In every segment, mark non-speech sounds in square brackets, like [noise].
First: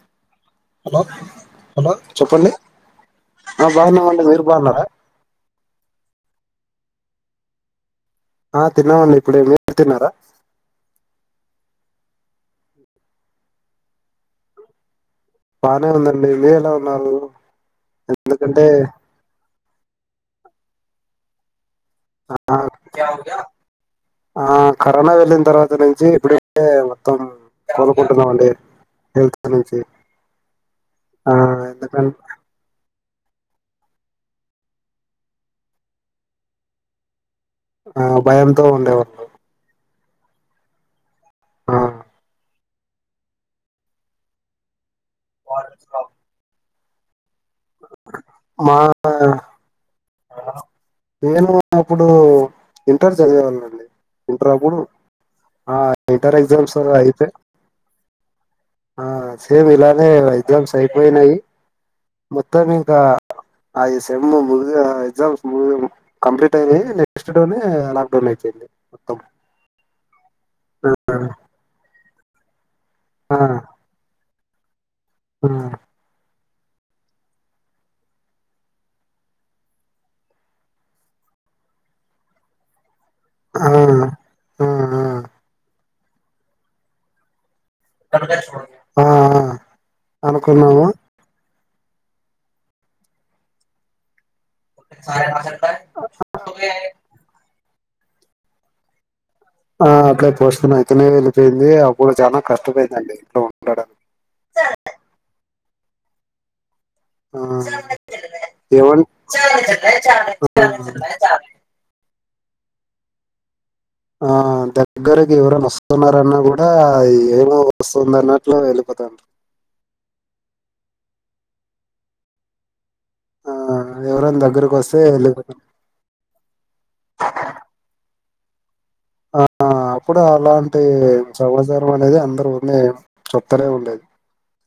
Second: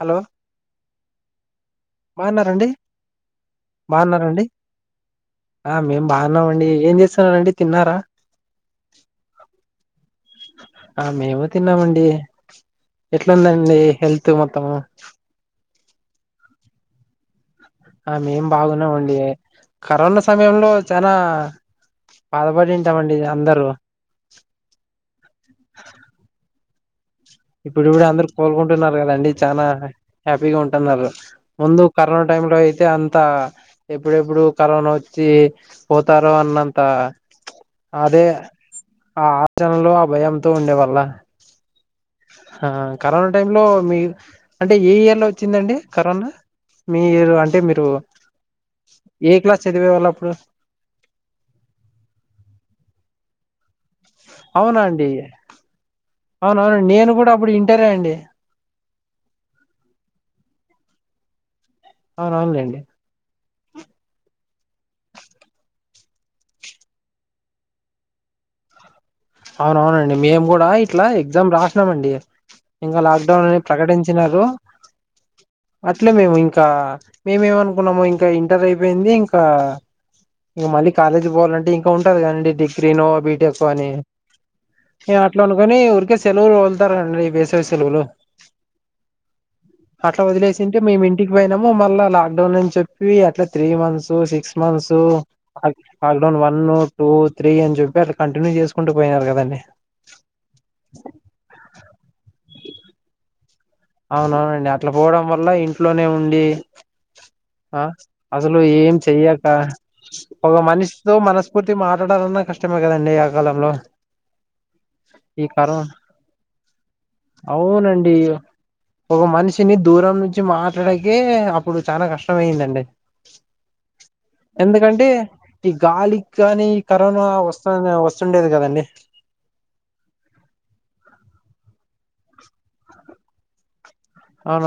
Hello hello hello చెప్పండి బాగున్నారండి ఆ బాగున్నామండి మీరు బాగున్నారండి బాగున్నారా ఆ మేం బాగున్నామండి ఏం చేస్తున్నారండి తిన్నారా ఆ తిన్నామండి ఇప్పుడే మీరు తిన్నారా ఆ మేము తిన్నామండి ఎట్లుందండి హెల్త్ మొత్తము బానే ఉందండి మీరెలా ఉన్నారు ఆ మేం ఎందుకంటే బాగున్నామండి. ఆ కరోనా సమయంలో చానా ఆ బాధపడింటామండి అందరు ఆ కరోనా వెళ్ళిన తర్వాత నుంచి ఇప్పుడైతే ఇప్పుడు కూడా అందరు కోలుకుంటున్నార కదండి. హెల్త్ చాల నుంచి హ్యాపీగా ఉంటున్నారు. ఆ ముందు కరోనా ఎందుకంటే ట టైంలో అయితే అంత ఎప్పుడెప్పుడు కరోనా వచ్చి పోతారో అన్నంత ఆ అదే భయంతో ఆ ఉండేవాళ్ళు ఆలోచనలో ఆ భయంతో ఉండే వాళ్ళు ఆ ఆ కరోనా టైంలో మీ అంటే ఏ ఇయర్ లో వచ్చిందండి కరోనా. మీరు అంటే మీరు మా ఏ క్లాస్ చదివేవాళ్ళప్పుడు నేను అప్పుడు ఇంటర్ చదివేవాళ్ళమండి ఇంటర్ అప్పుడు అవునా అండి ఆ ఇంటర్ ఎగ్జామ్స్ అవునవునండి నేను అయితే కూడా అప్పుడు ఇంటరే అండి హా సేమ్ ఇలానే ఎగ్జామ్స్ అయి పోయినాయి మొత్తం అవునవునులేండి ఇంకా ఆయ సెమ్ము ఎగ్జామ్స్ కంప్లీట్ అయినయి నెక్స్ట్ డేనే లాక్ డౌన్ అయిపోయింది. మొత్తం అవునఅవునండి మేము కూడా ఇట్లా ఎగ్జామ్ రాసినామండి. ఇంక లాక్ ఆ డౌన్ అని ప్రకటించినరు. ఆ అట్లే మేము ఇంక్ ఇంకా మేమేమనుకున్నాము ఇంకా ఇంటర్ అయిపోయింది ఇంకా ఇం మళ్ళీ కాలేజీ కీ పోవాలంటే ఇంకా ఉంటది కదండి డిగ్రీనో బీటెక్కొ ఆ అని ఆ అట్లా అనుకొని ఊరికే సెలవులు వదులుతారని సెలవులు ఆ ఆ, అట్లా వదిలేసుంటే అనుకున్నాము మేమింటికి పోయి మమ్మొ మళ్ళా లాక్ డౌన్ అని చెప్పి అట్లా త్రీ మంత్స్ సిక్స్ క్స్ months lockdown one two three అని చెప్పి అట్లా కంటిన్యూ చేసుకుంటూ పోయినారు కదండి. ఆ అట్లే పోస్టుపోన్ అయితేనే వెళ్ళిపోయింది. అప్పుడు చానా కష్టమైందండి ఇంట్లో ఉండడానికి అవునవునండి అట్లా పోవడం వల్ల ఇంట్లోనే ఉండి ఆ అసలు ఏం ఏమన్ చెయ్యక ఒక మనిషితో మనస్ఫూర్తి మ మాట్లాడాలన్నా కష్టమే కదండి ఆ కాలంలో ఆ దగ్గరకి ఈ ఎవరన్నా కరోనా వస్తున్నారన్నా కూడా ఏమో అవునండి వస్తుంది అన్నట్లు ఒక వెళ్ళిపోతాండ్రు మనిషిని దూరం నుంచి మాట్లాడాకే అప్పుడు చాలా కష్టం అయిందండి. ఆ ఎవరైనా దగ్గరకు వస్తే ఎందుకంటే వెళ్ళిపో ఈ గాలి కి గాని కరోనా వస్తు వస్తుండేది కదండి. ఆ అప్పుడు అలాంటి సమాచారం అనేది అందరు ఉనే చెప్తనే ఉండే అవున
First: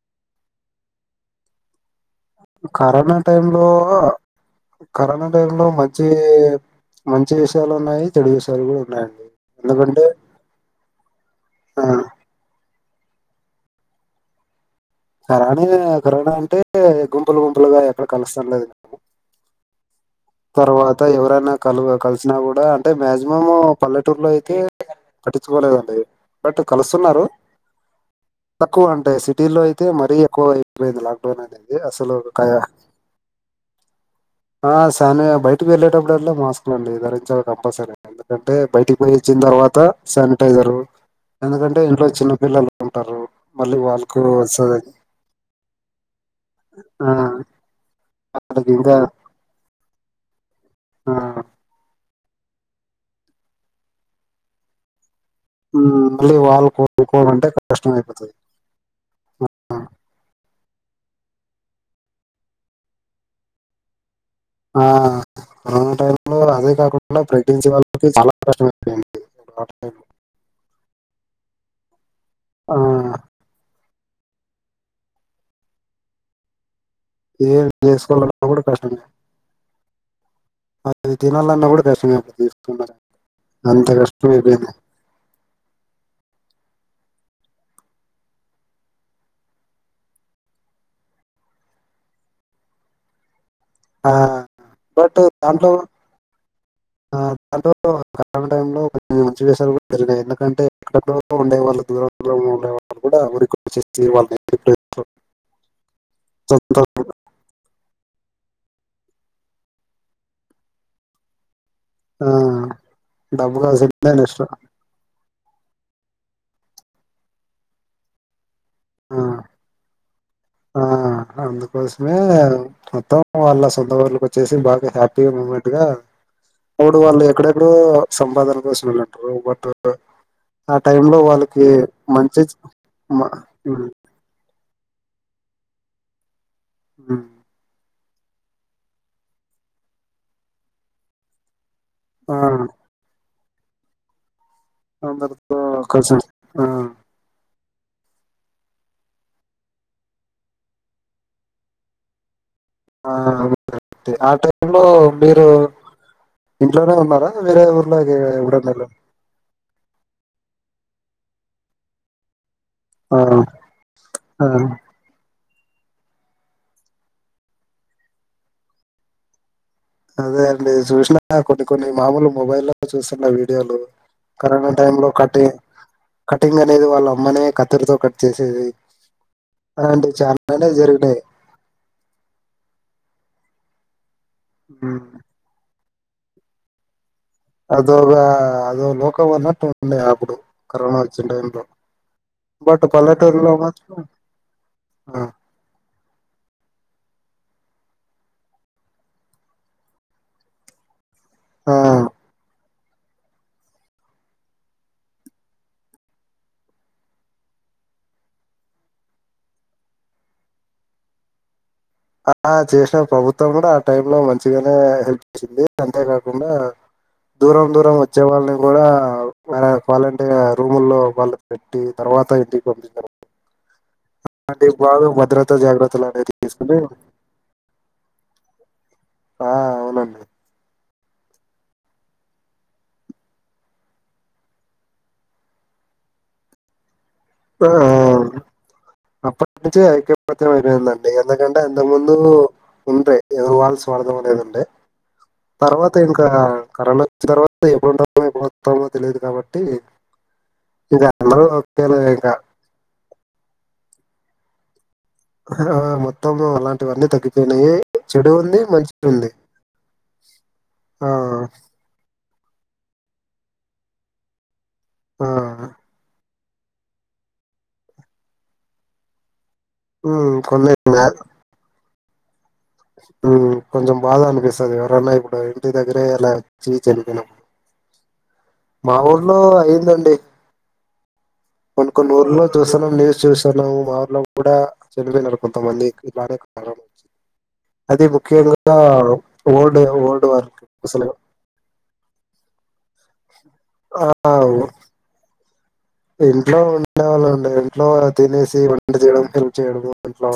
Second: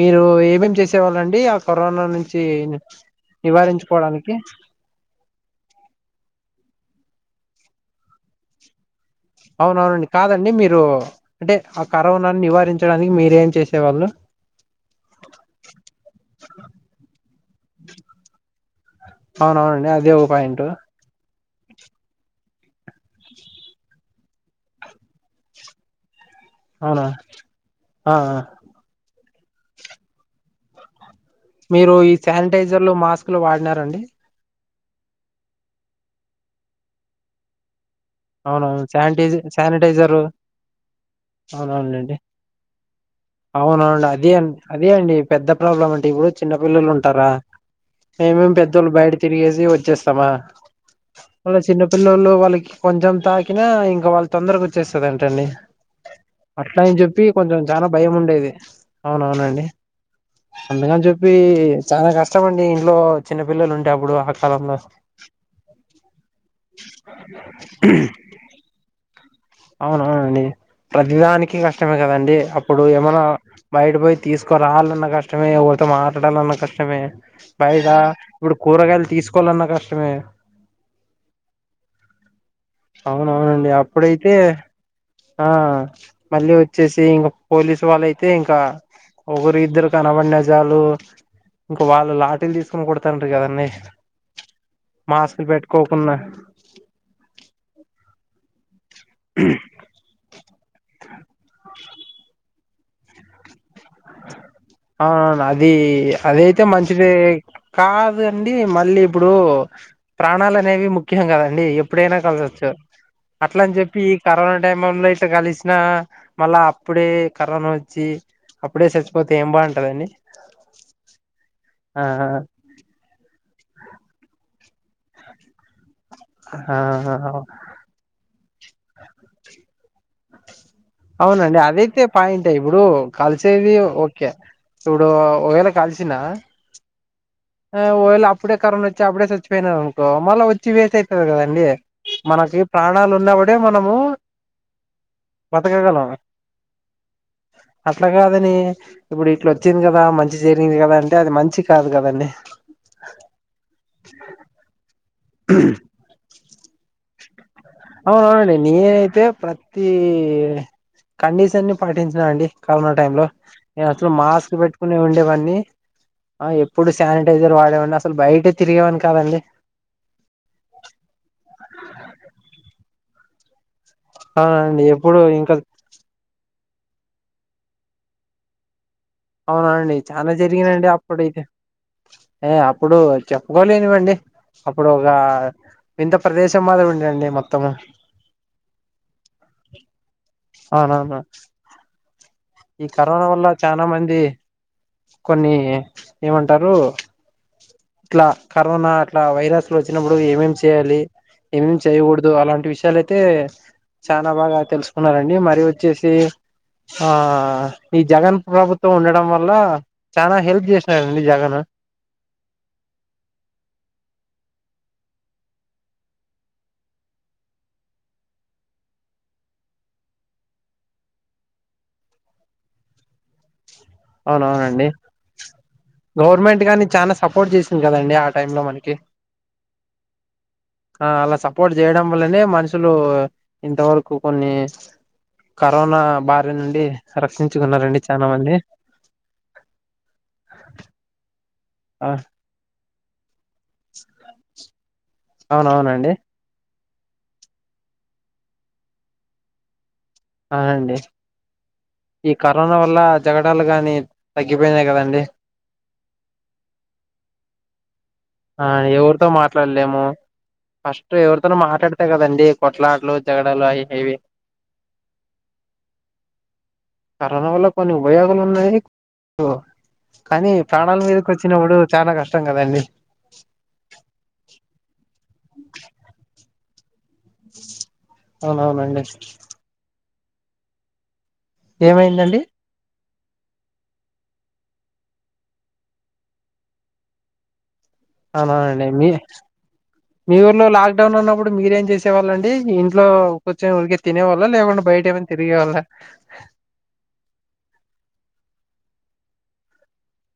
మీరు ఏమేం చేసేవాళ్ళండి ఆ కరోనా నుం కరోనా టైంలో కరోనా టైంలో మంచిగ చే మంచి విషయాలు ఉన్నాయి. చెడు విషయాలు కూడా ఉన్నాయి. అవునవునండి కాదండి మీరు అంటే ఆ కరోనాను నివారించు డానికి మీరేం చేసేవాళ్ళు కరానా కరోనా అంటే గుంపులు గుంపులుగా ఎక్కడ కలుస్తాం లేదు. అవునవునండి అదే ఒక పాయింట్ తర్వాత ఎవరన్నా కలువ కలిసినా కూడా అంటే మాక్సిమం పల్లెటూరులో అయితే పట్టించుకోలేదండి బట్ అవునా కలుస్తున్నారు ఆ ఆ! తక్కువ అంటె సిటీ లో అయితే మరీ ఎక్కువ లాక్డౌన్ అనేది మీరు ఈ అసలు క శానిటైజర్లు మాస్కులు వాడినారండి. ఆ శానియా బయటకి వెళ్ళేటప్పుడుల్లా మాస్కులు అండి ధరించాలి కంపల్సరీ ఎందుకంటే అవునవును బయటికి పోయి ఇచ్చిన శానిటైజర్ తర్వాత శానిటైజరు శానిటైజరు ఎందుకంటే ఇంట్లో అవునవునండి చిన్నపిల్లలు ఉంటారు మళ్ళీ అవునవునండి వాళ్ళకు అదే అన్ అదే వస్తదని అండి పెద్ద ప్రాబ్లం అంటే ఇప్పుడు చిన్న పిల్లలు ఆ ఉంటారా మేమేం వాళ్ళకి పెద్దోళ్ళు ఇంకా బయట తిరిగేసి వచ్చేస్తామా ఆ వాళ్ళ చిన్నపిల్ల వాళ్ళకి కొంచం తాకినా ఇంకా వాళ్ళ తొందరగా వచ్చేస్తుదండి డి ఉమ్, మళ్ళీ వాళ్ళు అట్లా అని చెప్పి కోలుకోవాలంటే కొంచెం చాలా కష్టం భయం అయిపోతది ఉండేది అవునవునండి అంతకని చెప్పి చాలా కష్టమ అండి ఇంట్లో చిన్నపిల్లలు ఉంటేప్పుడు ఆ టైం లో అదే కాకుండా ప్రెగ్నెన్సీ వాళ్ళు చాలా కష్టమైపోయేది అవునవునండి ప్రతిదానికి కష్టమే కదండి ఆ అప్పుడు ఏమైనా బయట పోయి తీసుకు ఎవ రాలన్న కష్టమే ఎవరితో మాట్లాడాలన్న కష్టమే కష్టమే ఏం బైట చేసుకోవాలన్నా ఇప్పుడు కూడా కష్టమే కూరగాయలు తీసుకోవాలన్నా కష్టమే అది తినాలన్నా కూడా తీసున్నారు అవునవునండి అంత కష్టం అప్పుడైతే అయిపోయింది ఆ మళ్ళీ వచ్చేసి ఇంక పోలీసు వాళ్ళ అయితే ఇంకా ఒకరు ఇద్దరు కనబడినజాలు ఇంక వాళ్ళు లాటీలు తీసుకొని కొడతారు కదండి ఆ బట్ మాస్కులు దాంట్లో పెట్టుకోకునా ఆ అటు కరోనా టైం లో చి చేసే కూడా జరినయి ఎందుకంటే ఎక్కడ ఉండే వాళ్ళు దూర ఉండేళ్ళ కూడా రి [unintelligible] అవునను అదైతే సొంత మంచిదే ఊరు. కాదండి మళ్ళీ ఇప్పుడు ప్రాణాలు అనేవి ముఖ్యం కదండి ఎప్పుడైనా ఆ, కలిసొచ్చు డబ్బు అట్ల అని చెప్పి ఈ కావాల్సిందే నెక్స్ట్ కరోనా టైమ్ లో అయితే కలిసి ఇ మళ్ళా అప్పుడే కరోనా వచ్చి అప్పుడే చచ్చిపోతే ఏం బాగుంటదండి ఆ ఆ అందుకోసమే మొత్తం వాళ్ళ సొంత ఊర్లకు వచ్చేసి బాగా హ్యాపీగా మూమెంట్ ఆ అప్పుడు వాళ్ళు ఎక్కడెక్కడో సంపాదన కోసం వెళ్ళంటారు బట్ ఆ టైంలో అవునండి వాళ్ళకి అదైతే మంచి పాయింట్ ఇప్పుడు మ- కలిసేది ఉమ్, ఓకే ఇప్పుడు ఒకవేళ కాలిసిన ఉ ఒక వేల అప్పుడే కరోనా వచ్చి అప్పుడే చచ్చిపోయినారు అనుకో మళ్ళీ వచ్చి వేస్ అవుతుంది కదండి ఆ, మనకి ప్రాణాలు ఉన్నప్పుడే మనము అందరితో బతకగలం కలిసి ఆ అట్లా కాదని ఇప్పుడు ఇట్లా ఓచ్చింది కదా మంచి జరిగింది కదా అంటే అది మంచి కాదు కదండి ఆ అ ఆ టైం లో మీరు ఇంట్లోనే ఉన్నారా వేరే ఊర్లోకి అవునవునండి ఎప్పుడన్నా ఎళ్ళ నేనైతే ప్రతి కండిషన్ ని పాటించిన అండి కరోనా టైం ఆ లో నేను అసలు ఆ మాస్క్లు పెట్టుకునే ఉండేవన్నీ ఆ ఎప్పుడు శానిటైజర్ వాడేవాన్ని అసలు బయటే తిరిగేవాని కాదండి అదే అండి చూసినా కొన్ని కొన్ని మామూలు మొబైల్ చూస్తున్న వీడియోలు కరనా అవునండి టైం లో ఎప్పుడు కటి ఇంకా కటింగ్ అనేది వాళ్ళ అమ్మనే కత్తెరతో కట్ చేసేది అవునండి అలాంటివి చాలా చాలానే జరిగినండి జరిగినాయి అప్పుడైతే ఏ అప్పుడు వచ్చా లేనివండి అప్పుడు ఒక వింత ప్రదేశం మాదిరి ఉండండి మొత్తము అదోగా అదో లోకము అన్నట్టు ఉండే అప్పుడు కరోనా అవునవును వచ్చిన టైంలో ఈ కరోనా ఉన్న చాలా మంది ఆ కొన్ని ఏమంటారు ఇట్ల కరోనా అట్లా వైరస్లు వచ్చినప్పుడు ఏమేం చేయాలి. ఏం ఆ చెయ్యకూడదు అలాంటి విష యాలైతే చాలా బాగా తెల్సుకున్నారండి మరి వచ్చేసి ఆ ఈ జగన్ ప్రభుత్వం ఉండడం వల్ల చానా హెల్ప్ చేసినారండి జగన్ ఆ చేసిన ప్రభుత్వం కూడా ఆ టైమ్ లో మంచిగనే హెల్ప్ చేసింది అంతేకాకుండా దూరం దూరం వచ్చే వాళ్ళని కూడా మ వాలంటీర్ రూముల్లో వాళ్ళు పెట్టి తర్వాత త ఇంటికి పంపిస్తారు అవునవునండి భద్రతా జాగ్రత్తలు అనేవి గవర్నమెంట్ తీసుకుని కానీ చాలా సపోర్ట్ చేసింద్ కదండి ఆ టైమ్లో మనకి ఆ అవునండి. ఆ అలా సపోర్ట్ చేయడం వల్లనే మనుషులు ఇంతవరకు కొన్నీ కరోనా బారి నుండి రక్షించుకున్నారండి చాలా మంది. అప్పడ్నుంచి ఐకమత్యం అయిపోయిందండి ఎందుకంటే అంతక్ ముందు ఉండే ఎవరి వాళ్ళు స్వార్థం అనేద్ ఉండే తర్వాత అవునవునండి ఇంకా కరోన తర్వాత [unintelligible] తెలీదు కాబట్టి అవునండి ఇంక అందరూ [unintelligible] ఈ కరోనా వల్ల జగడాలు గాని తగ్గిపోయినయి కదం ఆ మొత్తము అలాంటివన్నీ తగ్గిపోయినయి. చె ఆ ఎవర్తో మాట్లాడ్లేము ఆ ఫస్ట్ ఎవర్తోనో మాట్లాడ్తే కదండి. కొట్లాట్లు జగడాలు అయి హైవే ఆ కరోనా వల్ల కొన్ని ఉపయోగాలున్నాయి. ఉమ్, కనీ కొన్ని ప్రాణాల మీదకొచ్చినప్పుడు చాలా కష్టం కదండి. మ్ కొంచం బాధ అనిపిస్తది. ఎవరన్న ఇప్పుడు ఇంటి దగ్గరే అలా చీ చనిపోయినపుడ్ మా అవునవునండి ఊర్లో అయిందండి. కొన్ కొన్ ఏమైందండి ఊర్లో చూస్తామండి. చూస్తున్నాము మా ఊర్లో కూడా చనిపోయినరు కొంతమంది ఇలానే కరోనా నుంచి అవునా అండి మీ ఓల్డ్ ఓల్డ్ మీ వారు ఊర్లో అసలు లాక్డౌన్ ఉన్నప్పుడు మీరేం చేసే వాళ్ళండి. ఇంట్లో కూర్చొన్ ఊర్కే ఆ! తినేవాళ్ళ లేకుంటే బయట ఏమైన తిరిగేవాళ్ళ ఇంట్లో ఉండేవాళ్ళమండి ఇంట్లో తినేసి వంట చేయడం హెల్ప్ చేయడం ఇంట్లో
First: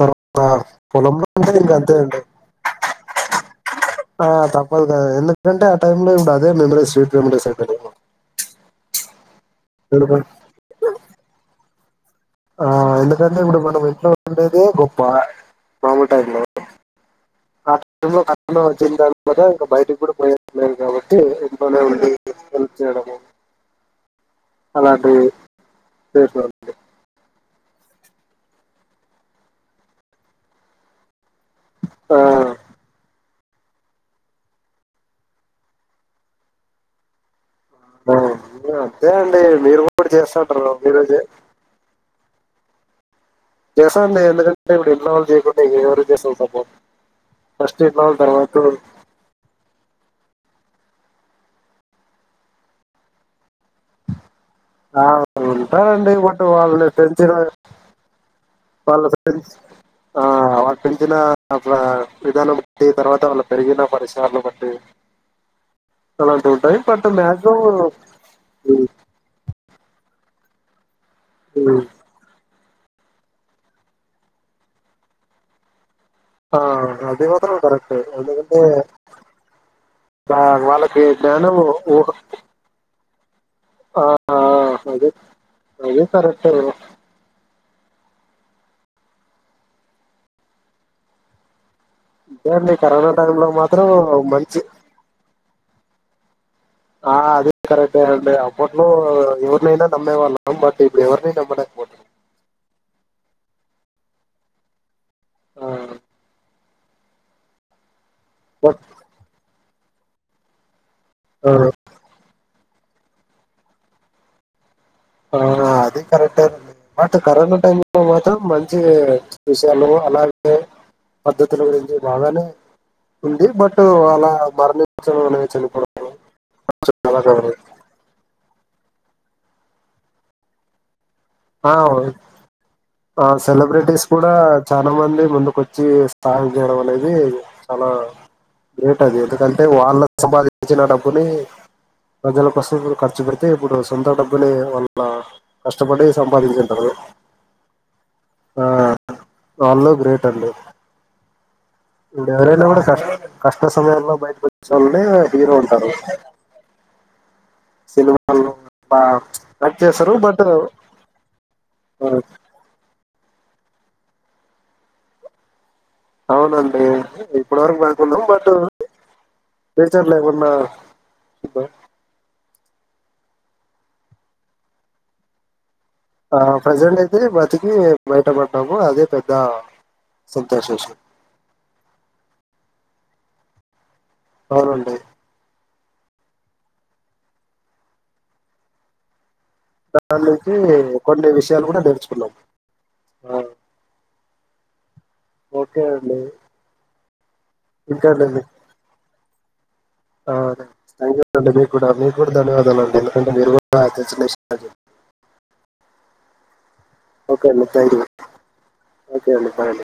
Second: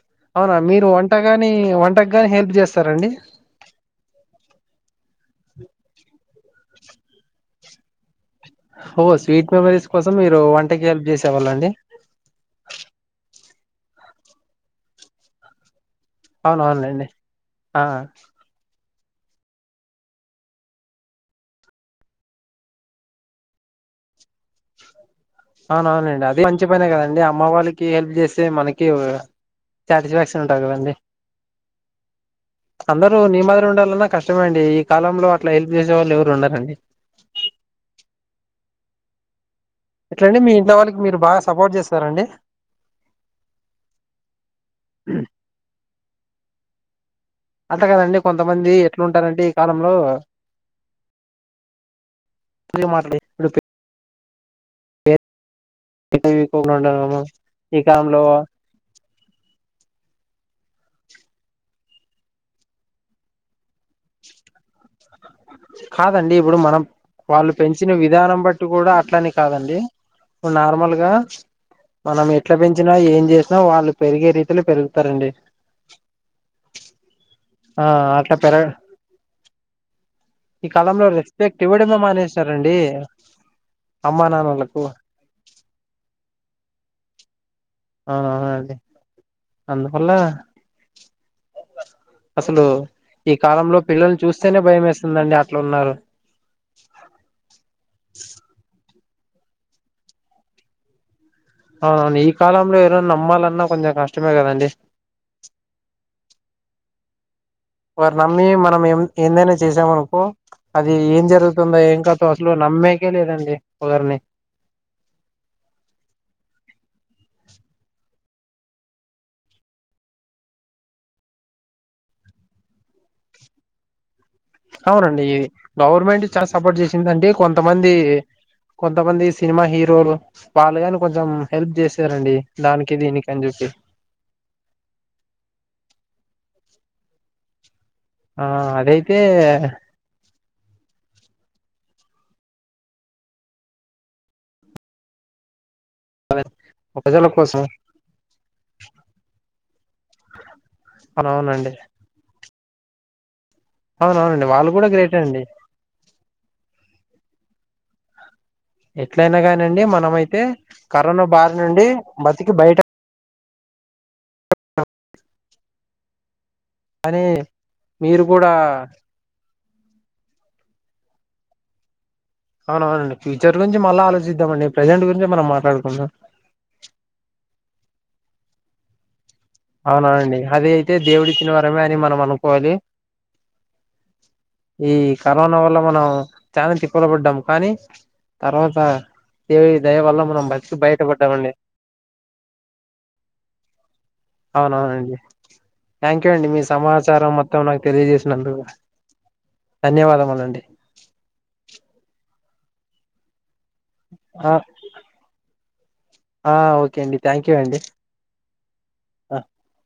తర్వాత అవునా మీరు పొలంలో వంటగాని ఉంటే ఇంకా అంతే వంటకు అండి. గాని హెల్ప్ చేస్తారండి ఆ తప్పదు కదా ఎందుకంటే ఆ టైమ్లో ఇప్పుడ్ అదే మెమోరీస్ స్వీట్ మెమరీస్ అయిపోయినయిగా మెమోరీస్ కోసం మీరు వంటకి హెల్ప్ చేసేవాళ్ళ అండి ఆ ఎందుకంటే ఇప్పుడు మనం ఇంట్లో ఉండేదే గొప్ప మాముల్ టైమ్లో అవునవునులేండి ఆ టైంలో కరోనా వచ్చిన తర్వాత ఇంకా బయటకి గుడా పోయేది లేదు కాబట్టి ఇంట్లోనే ఉండి హెల్ప్ చేయడమో అలాంటివి అవునవున్ లెండి అది చేసినాను మంచి పనే కదండి. అమ్మ వాళ్ళకి హెల్ప్ చేస్తే మనకి సాటిస్ఫాక్షన్ ఉంటది కదండి. ఆ, అందరూ నిమ్ మ్మది ఉండాలన్నా కష్టమే అండి ఈ కాలంలో అట్లా హెల్ప్ చేసే వాళ్ళు ఎవరు ఉండరండి. ఆ ఇగ అంతే అండి. మీరు కూడా ఎట్లండి మీ చేస్తుంటారు ఇంట్లో వాళ్ళకి మీరు చే- బాగా సపోర్ట్ చేస్తారా అండి. చేస్తా అండి ఎందుకంటే ఇప్పుడు ఇంట్లో వాళ్ళకి చేయక్పోతే ఇంకెవరికి చేస్తాం సపోర్ట్ ఫస్ట్ అట్ల ఇంట్లో వాళ్ళ కాదండి తర్వాత కొంతమంది ఎట్లుంటారంటే ఈ కాలంలో [unintelligible] ఆ ఉంటారండి [unintelligible] పెళ్ళికోకుండా వాళ్ళని ఉండడము పెంచిన్రాయే ఈ కాలంలో వాళ్ళ ఫ్రెండ్స్ ఆ వాళ్ళు పెంచిన అట్లా విధానం బట్టి తర్వాత వాళ్ళు పెరిగిన పరిసరాలన్ బట్టి అలాంటివి కాదండిప్పుడు ఉంటాయి మనం బట్ వాళ్ళు పెంచిన మాక్సిమం విధానం బట్టి కూడా అట్లనీ కాదండి నార్మల్గా మనం ఎట్లా పెంచినా ఏం చేసినా వాళ్ళు పెరిగే రీతిలో పెరుగుతారండి ఆ అది మాత్రం ఆ కరెక్ట్ అట్లా ఎందుకంటే పెరగ ఆ ఈ వాళ్ళకి కాలంలో రెస్పెక్ట్ జ్ఞానము ఇవ్వడమే ఊహ మానేసినారండి ఆ అమ్మా ఆ నాన్నలకు అది అది కరెక్టే ఆ అండి అందు వల్ల అసలు అండి కరోనా ఈ టైంలో కాలంలో మాత్రం పిల్లల్ని మంచి చూస్తేనే భయమెస్తుందండి అట్లున్నారు ఆ అది కరెక్టే అండి అప్పట్లో ఎవర్నైనా నమ్మే వాళ్ళం బట్ ఇప్పుడ్ ఎవరిని నమ్ అవును ఈ కాలంలో ఏదైన్ నమ్మాలన్నా కొంచం కష్టమే గదండి ఆ, వార్ నమ్మి బట్ మనం ఎం ఏందైనా చేసామనుకో అది ఏం ఆ, జరుగుతుందో ఏం కదొ అసలు నమ్మేకె లేదండి ఒగర్ని ఆ అది కరెక్టే అండి బట్ కరోనా టైం లో మాత్రం మంచి విషయాలు అలాగే పద్ధతుల గురించి బాగానే ఉంది బట్ అలా మరణించడం అవునండి ఇది అనేది చనిపోవడం గవర్నమెంట్ చాలా సపోర్ట్ చాలా చేసిందింటే కరెక్ట్. కొంతమంది కొంతమంది సినిమా హీరోలు వాళ్ళు గాని కొంచం హెల్ప్ ఆ, జేసారండి దాని ఆ సెలబ్రిటీస్ కూడా చానా మంది ముందుకొచ్చి సహాయం జేయడమనేది చాలా ఆ గ్రేట్ అది అదైతే ఎందుకంటే వాళ్ళ సంపాదించిన డబ్బుని ప్రజల కోసం విళ్ళు ఖర్చు పెడితే ఇప్పుడు సొంత డబ్బునే వాళ్ళ కష్టపడి సంపాదించింటారు ప్రజల కోసం వాళ్ళు గు అవునండి ఇప్పుడు ఎవరైనా కూడా కష్ కష్ట సమయంలో అవునవునండి వాళ్ళు బయటకొచ్చే కూడా వాళ్ళని గ్రేటే అండి హీరో అంటారు సిన్మా వాళ్ళు బా ఎట్లయినా కానండి యాక్ట్ చేస్తారు మనమైతే బట్ కరోనా బారి నుండి బతికి బయట అవునండి అని ఇప్పుడ్ వరకు బకున్నాం మీరు బట్ కూడా ఫ్యూచర్లో ఏమన్నా అవునవునండి ఫ్యూచర్ గురించి మళ్ళ ఆలోచిద్దామండి ప్రజెంట్ గురించే మనం మాట్లాడు ఆ ప్రెజెంట్ అయితే బ్రతికి బయటపడ్డాము అదే పెద్ అవునవునండి అది అయితే దేవుడిచ్చిన వరమే అని మనం అనుకోవాలి ఈ అవునండి కరోనా వల్ల మనం చానా తిప్పలు పడ్డాం కానీ తర్వాత దేవుని దయ వల్ల దాని మనం నుంచి బతికి కొన్ని బయటపడ్డామండి విషయాలు కూడా నేర్చుకున్నాం ఆ, అవునవునండి థ్యాంక్ యూ అండి మీ సమాచారం మొత్తం నాకు తెలియజేస్నందుకు ఆ థ్యంకు అండి మీ గూడా మీక్ గూడా ధన్యవాదాలు అండి ఎందుకంటే మీరు [inaudible] ఆ ఆ ఓకే అండి ఓకే థ్యాంక్యూ అండి థ్యాంక్ యూ ఓకే అండి బాయ్ అండి